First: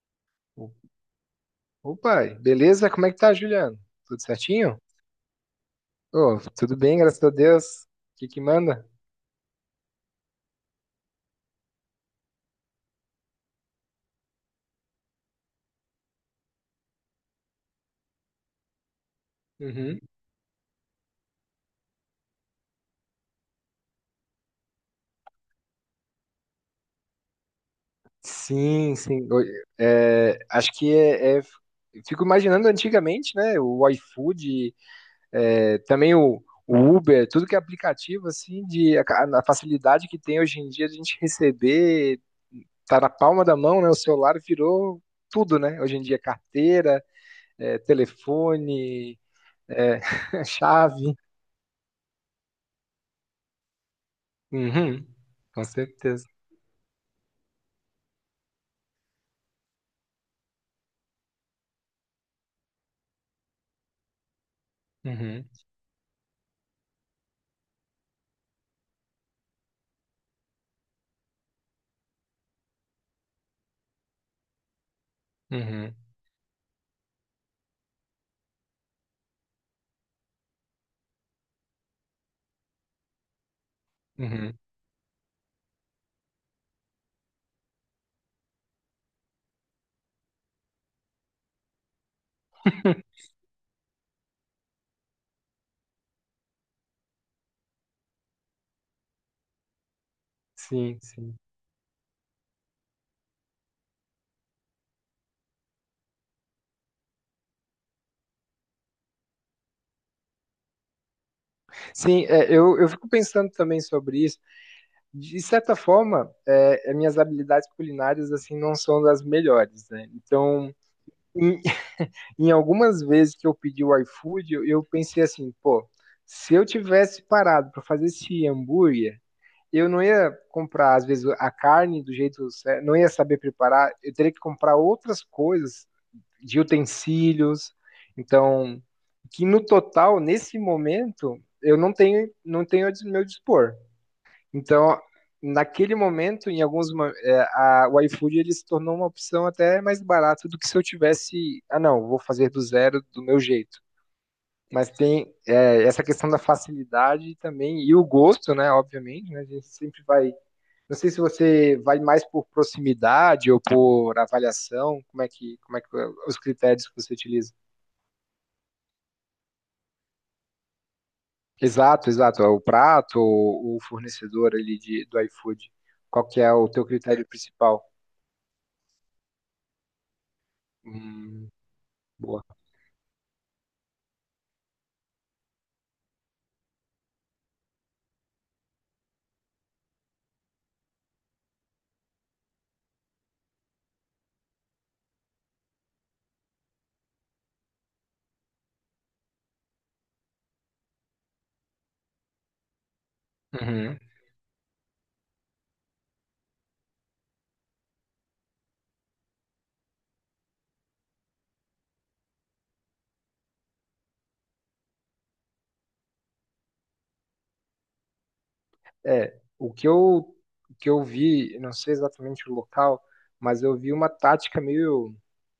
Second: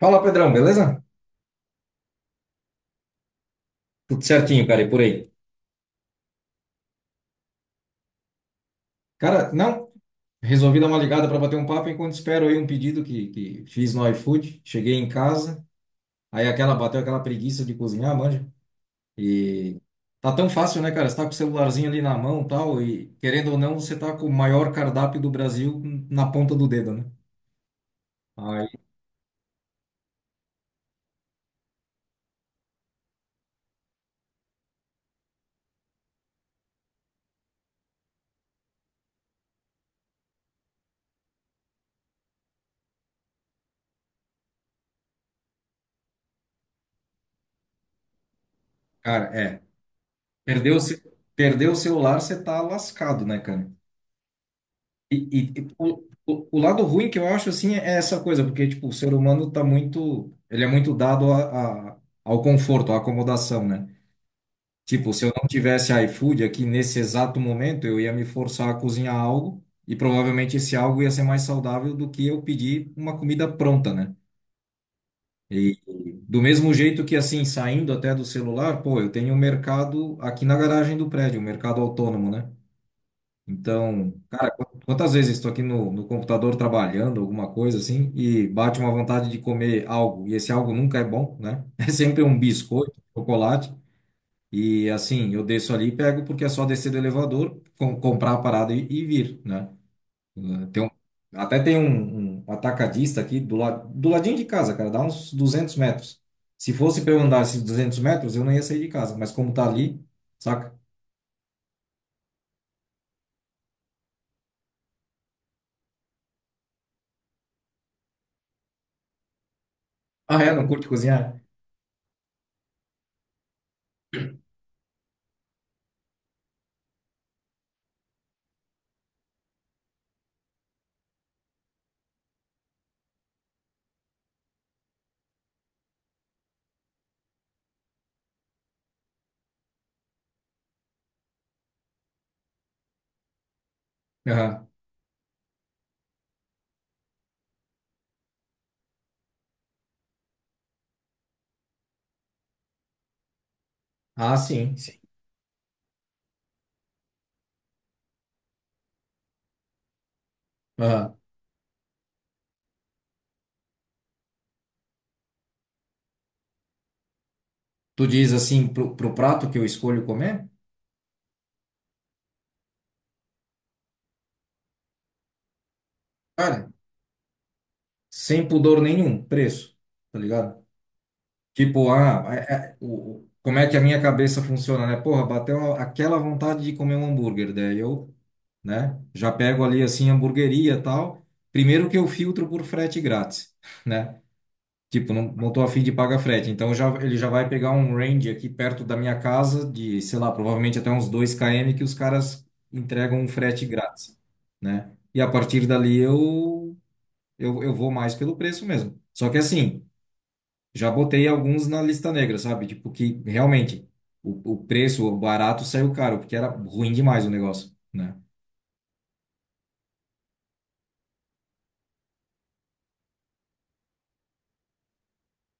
Fala, Pedrão, Ô beleza? pai, beleza? Como é que tá, Juliano? Tudo Tudo certinho, certinho? cara, e por aí? Ô, tudo bem, graças a Deus. O que que manda? Cara, não, resolvi dar uma ligada para bater um papo enquanto espero aí um pedido que fiz no iFood. Cheguei em casa, aí aquela bateu aquela preguiça de cozinhar, manja. E Uhum. tá tão fácil, né, cara? Você tá com o celularzinho ali na mão, tal, e querendo ou não, você tá com o maior cardápio do Brasil na ponta do dedo, né? Aí, Sim, sim. Oi, acho que é. Fico imaginando antigamente, né? O iFood, é, também o Uber, tudo que é aplicativo, assim, a facilidade que tem hoje em dia de a gente receber, tá na palma da mão, né? O celular virou tudo, né? Hoje em dia, carteira, telefone, cara, é, é, perdeu o, ce- chave. perdeu o celular, você tá lascado, né, cara? Uhum, E, e- com e o, certeza. o, o lado ruim que eu acho, assim, é essa coisa, porque, tipo, o ser humano tá muito, ele é muito dado ao conforto, à acomodação, né? Tipo, se eu não Uhum, tivesse iFood aqui nesse exato momento, eu ia me forçar a cozinhar algo e provavelmente esse algo ia ser mais saudável do que eu pedir uma comida pronta, né? E uhum, e do mesmo jeito que, assim, saindo até do celular, pô, eu tenho um mercado aqui na garagem do prédio, um mercado autônomo, né? Então, cara, uhum. Quantas vezes eu estou aqui no computador trabalhando, alguma coisa assim, e bate uma vontade de comer algo, e esse algo nunca é bom, né? É sempre um biscoito, chocolate, e assim, eu desço ali e pego, porque é só descer do elevador, comprar a parada e vir, né? Eh, Tem um- Sim, sim. Até tem um atacadista aqui do, la, do ladinho de casa, cara, dá uns 200 metros. Se fosse para eu andar esses 200 metros, eu não ia sair de casa, mas como tá ali, saca? Sim, eu fico pensando também sobre isso. De certa forma, as minhas habilidades culinárias assim não são das melhores, né? Ah, é? Não Então, curte cozinhar? em, em algumas vezes que eu pedi o iFood, eu pensei assim, pô, se eu tivesse parado para fazer esse hambúrguer, eu não ia comprar, às vezes, a carne do jeito certo, não ia saber preparar, eu teria que comprar outras coisas de utensílios. Então, que no total, nesse momento, eu não tenho meu dispor. Aham. Então, naquele momento, em alguns mo- é, a, o iFood ele se tornou uma opção até mais barata do que se eu tivesse, ah não, vou fazer do zero do meu jeito. Ah, sim, Mas sim. tem essa questão da facilidade também e o gosto, né? Obviamente, né, a gente sempre vai. Não sei se você vai mais por proximidade ou por avaliação. Como é que os critérios que você utiliza? Tu diz assim pro prato que eu escolho comer? Exato, exato. O prato, o fornecedor ali do iFood. Qual que é Cara, o teu critério principal? sem pudor nenhum, preço, tá ligado? Hum, Tipo, boa. Como é que a minha cabeça funciona, né? Porra, aquela vontade de comer um hambúrguer, daí eu, né, já pego ali assim, hamburgueria e tal. Primeiro que eu filtro por frete grátis, né? Tipo, não, não tô a fim de pagar frete. Então já, ele já vai pegar um range aqui perto da minha casa, de, sei lá, provavelmente até uns 2 km, que os caras entregam um frete Uhum. grátis, né? E a partir dali eu vou mais pelo preço mesmo. Só que assim, já botei alguns na lista negra, sabe? Tipo, que realmente o preço, o barato saiu caro, porque era ruim demais o negócio, né? É, o que eu vi, não sei exatamente o local, mas eu vi uma tática meio,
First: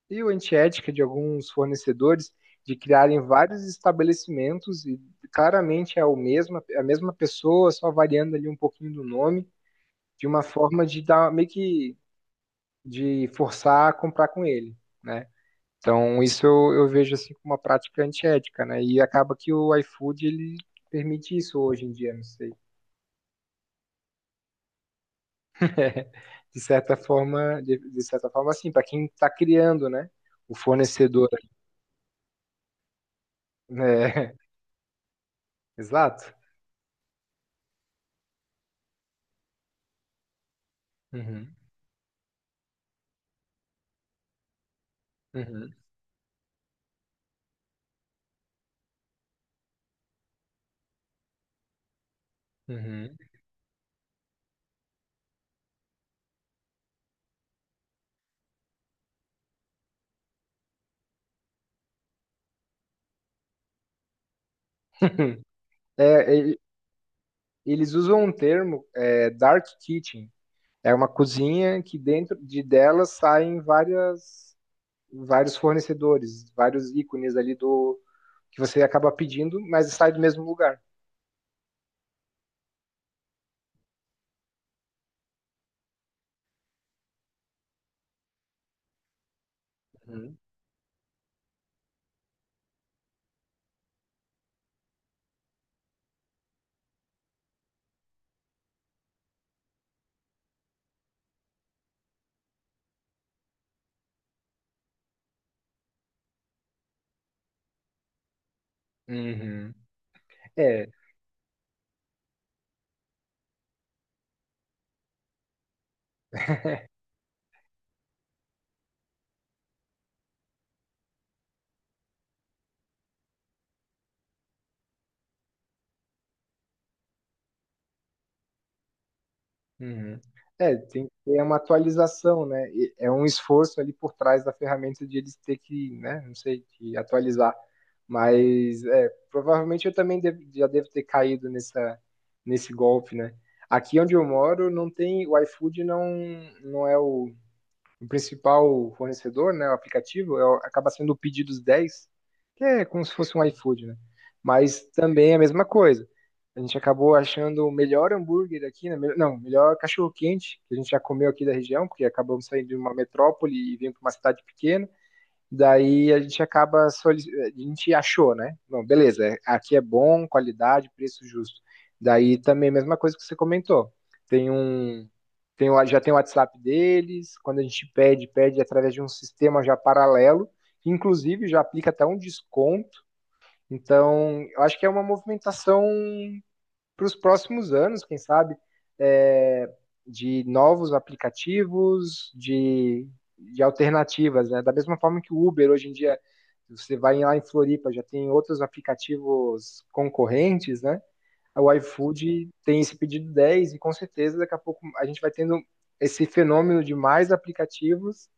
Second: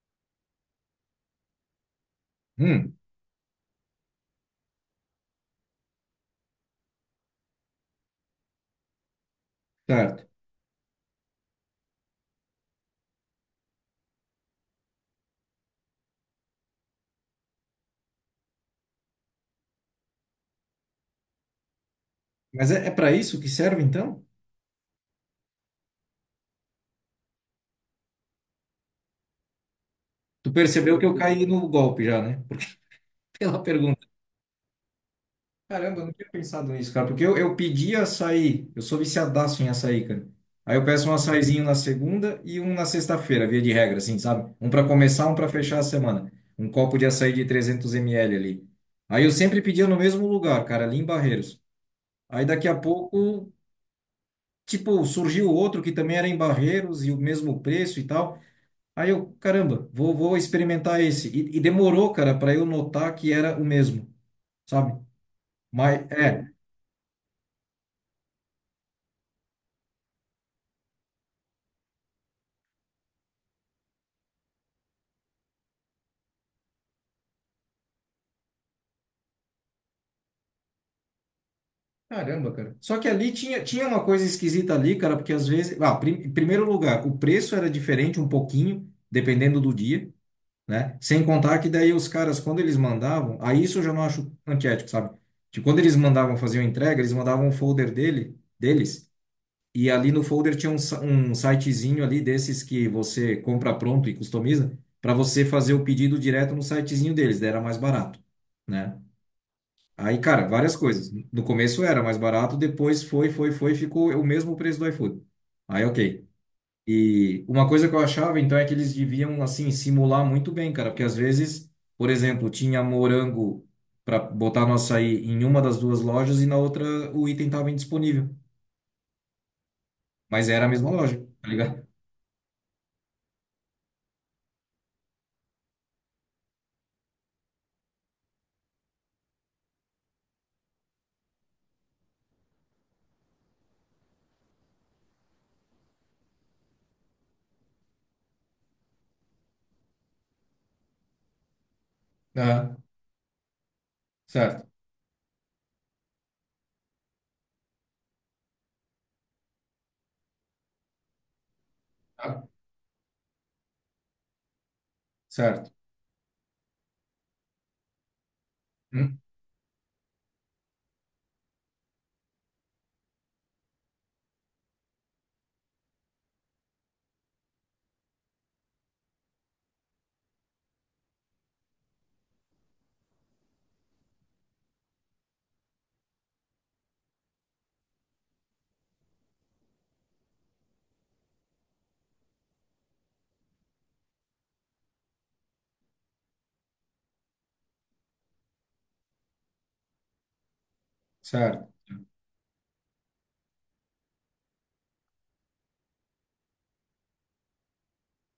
meio antiética de alguns fornecedores de Hum, criarem vários estabelecimentos e claramente é o mesmo, a mesma pessoa, só variando ali um pouquinho do nome, certo. de uma forma de dar meio que de forçar a comprar com ele, né? Então, isso eu vejo assim como uma prática antiética, né? E acaba que o iFood ele permite isso hoje em dia, não sei. Mas é, é para isso que serve então? De certa forma, de certa forma, assim, para quem está criando, né? Tu O percebeu que eu fornecedor, caí no golpe já, né? Pela pergunta. né? Caramba, eu não tinha Exato. pensado nisso, cara, porque eu pedi açaí, eu sou viciadaço em açaí, cara. Aí eu peço um Uhum, açaizinho na segunda e um na sexta-feira, via de regra, assim, sabe? Um para começar, um para uhum, fechar a semana. Um copo de açaí de 300 ml ali. Aí eu sempre pedia no mesmo lugar, cara, ali em Barreiros. Aí daqui a uhum. pouco, tipo, surgiu outro que também era em Barreiros e o mesmo preço e tal. Aí eu, caramba, vou experimentar esse. E demorou, cara, para eu notar que era o mesmo, sabe? Mas É, é, eles usam um termo, dark kitchen. É uma cozinha que dentro de dela saem várias, vários fornecedores, vários ícones ali do que você acaba pedindo, mas sai do mesmo lugar. caramba, cara. Só que ali tinha uma coisa esquisita ali, cara, porque às vezes. Em primeiro lugar, o preço era diferente um pouquinho, dependendo do dia, Uhum. né? Sem contar que daí os caras, quando eles mandavam, aí isso eu já não acho antiético, sabe? Tipo, quando eles mandavam fazer uma entrega, eles mandavam um folder dele, deles, e ali no folder tinha um, um sitezinho ali desses que você compra pronto e customiza, para você fazer o pedido direto no sitezinho deles, daí era mais barato, né? Uhum. Aí, cara, várias É, coisas. No começo era mais barato, depois ficou o mesmo preço do iFood. Aí, ok. E uma coisa que eu achava, então, é que eles deviam, assim, simular muito bem, cara, porque às vezes, por exemplo, tinha morango para botar no açaí em uma das duas lojas e na outra o item estava indisponível. uhum. Mas era a É, mesma tem que loja, ter tá uma ligado? atualização, né? E é um esforço ali por trás da ferramenta de eles ter que, né? Não sei, que atualizar. Mas é, provavelmente eu também já devo ter caído nessa, nesse golpe, né? Aqui onde eu moro não tem, o iFood não é o principal fornecedor, né, o aplicativo, é, acaba sendo o Pedidos 10, que Ah, é como se fosse um iFood, né? certo. Mas também é a mesma coisa. A gente acabou achando o melhor hambúrguer aqui, né? Não, o melhor cachorro-quente que a gente já comeu aqui da região, porque Ah, acabamos saindo de uma metrópole e vindo para uma cidade pequena. certo. Daí a gente acaba, a gente achou, né? Bom Hum, beleza, aqui é bom, qualidade, preço justo. Daí também, mesma coisa que você comentou. Tem um, tem, o- já tem o WhatsApp deles, quando a gente pede através de um sistema já paralelo, que inclusive já aplica até um desconto. Então, eu acho que é uma movimentação para os próximos anos, quem sabe, é, de novos aplicativos, de alternativas, né? Da mesma forma que o Uber hoje em dia, você vai lá em Floripa, já tem outros aplicativos concorrentes, né? certo. O iFood tem esse pedido 10 e com certeza daqui a pouco a gente vai tendo esse fenômeno de mais aplicativos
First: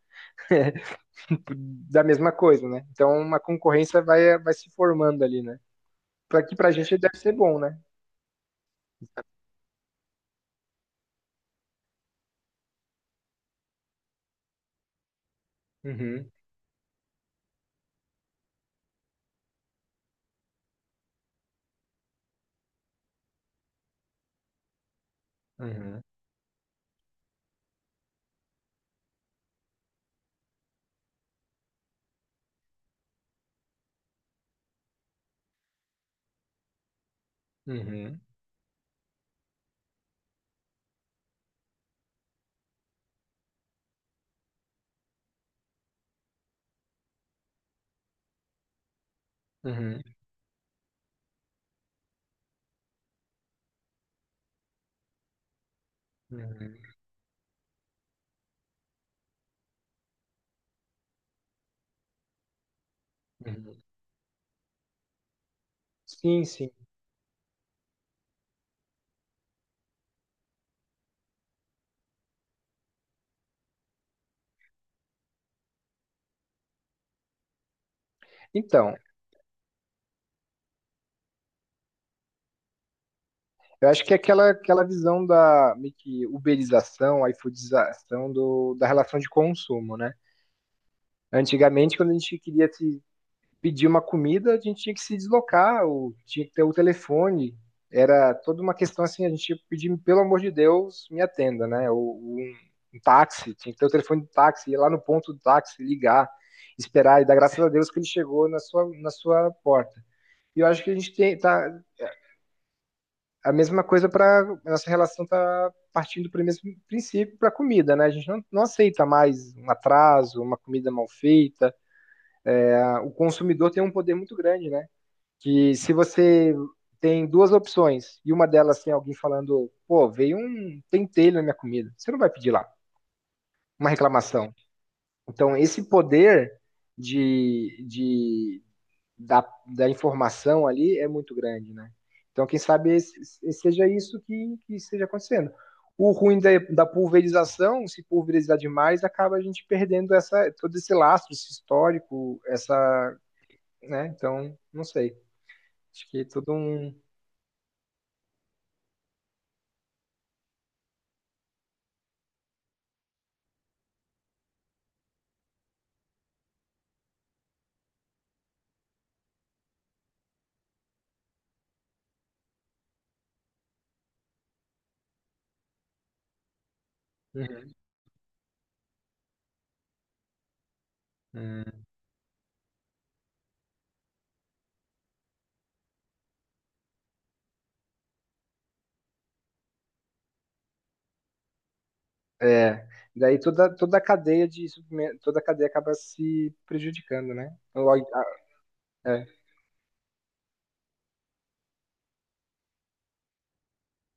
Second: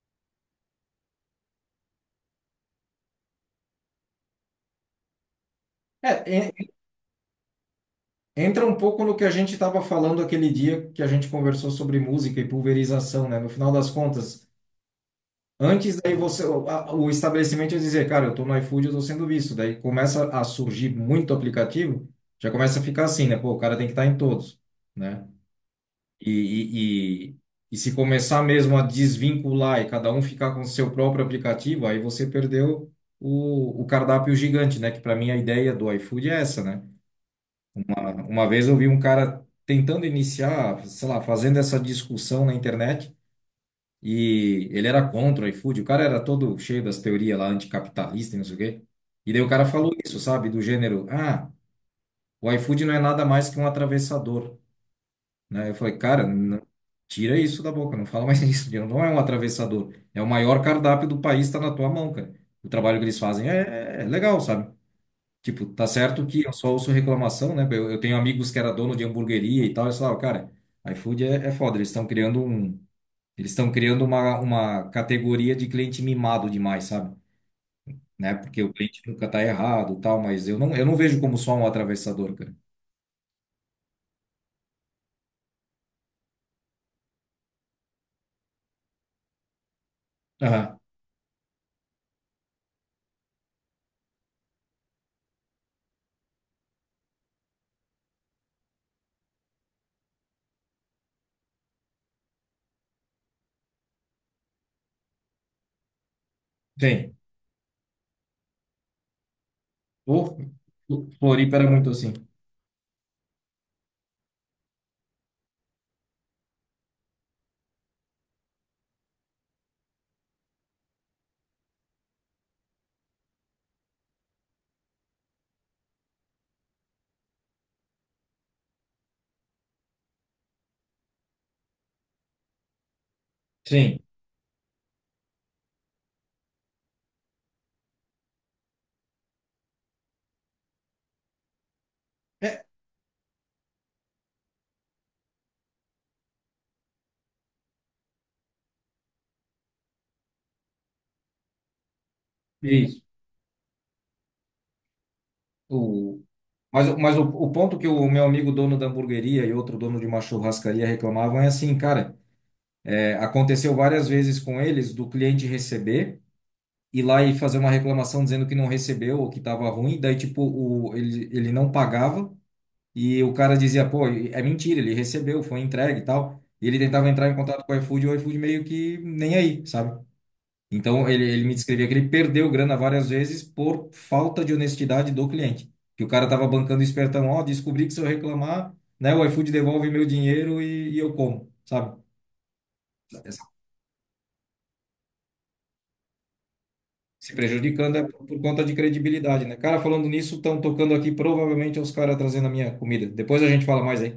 da mesma coisa, né? Então uma concorrência vai se formando ali, né? Para É, que para a gente deve ser bom, né? entra um pouco no que a gente estava falando aquele dia que a gente conversou sobre música e pulverização, né? No final das contas, antes daí Uhum, você, o estabelecimento ia dizer, cara, eu estou no iFood, eu estou sendo visto. Daí começa a surgir muito aplicativo, já começa a ficar assim, né? Pô, o cara tem que estar em todos, né? uhum, E, e, e, e se começar mesmo a desvincular e cada um ficar com o seu próprio aplicativo, aí você perdeu o cardápio gigante, né? Que para mim a ideia do iFood é essa, né? uhum. Mano, uma vez eu vi um cara tentando iniciar, sei lá, fazendo essa discussão na internet e ele era contra o iFood. O cara era todo cheio das teorias lá anticapitalista e não sei o quê. E daí o cara falou Uhum, isso, sabe? Do gênero, ah, o iFood não é nada mais que um atravessador, né? Eu falei, cara, uhum, tira isso da boca, não fala mais isso. Não é um atravessador, é o maior cardápio do país, está na tua mão, cara. O trabalho que eles fazem uhum. é legal, sabe? Tipo, tá certo que Sim, eu só sim. ouço reclamação, né? Eu tenho amigos que era dono de hamburgueria e tal, eles falavam, cara, iFood é, é foda, eles estão criando um, eles estão criando uma categoria de cliente mimado demais, sabe? Né? Porque o Então, cliente nunca tá errado, e tal, mas eu não vejo como só um atravessador, cara. eu acho que é aquela visão da meio que uberização, iFoodização do, da relação de consumo, né? Aham, Antigamente, quando a gente queria se pedir uma comida, a gente tinha que se deslocar, ou tinha que ter o telefone. Era toda uma questão assim, a gente tinha que pedir, pelo amor de Deus, me atenda, né? Ou um táxi, tinha que ter o telefone do táxi, ir lá no ponto do táxi, ligar, sim. esperar, e dar graças a Deus que ele chegou na sua porta. O, E eu acho que a o gente tem Floripa tá era muito assim. a mesma coisa para nossa relação tá partindo para o mesmo princípio para a comida, né? A gente não aceita mais um atraso, uma comida mal feita. Ah, o consumidor tem um poder muito grande, né? Que se você tem duas opções e uma delas tem alguém falando, pô, veio um pentelho na minha comida, você não vai pedir lá uma Sim. reclamação. Então esse poder de, de da, da informação ali é muito grande, né? Então, quem É, sabe seja isso que esteja acontecendo. O ruim da pulverização, se pulverizar demais, acaba a gente perdendo essa, todo esse lastro, esse histórico, isso. essa, né? Então, não sei. Acho que O, é todo um. Mas o ponto que o meu amigo dono da hamburgueria e outro dono de uma churrascaria reclamavam é assim, cara, é, aconteceu várias vezes com eles do cliente receber ir lá e fazer uma reclamação dizendo que não recebeu ou que estava ruim, daí tipo o, ele não pagava e o cara dizia, pô, é mentira, ele recebeu, foi entregue e tal. E ele tentava entrar em contato com Uhum. o iFood e o iFood meio que nem aí, sabe? Então ele me Hum. descrevia que ele perdeu grana várias vezes por falta de honestidade do cliente. Que o cara tava bancando espertão, ó, descobri que se eu reclamar, né, o iFood devolve meu dinheiro e eu como, sabe? É, daí toda a cadeia acaba se Se prejudicando, né? Então, prejudicando é ah, por conta de é. credibilidade, né? Cara, falando nisso, estão tocando aqui, provavelmente é os caras trazendo a minha comida. Depois a gente fala mais aí.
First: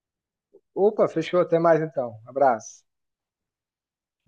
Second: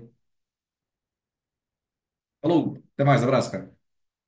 Opa, fechou, até mais então. Falou, Abraço. até mais, abraço, cara.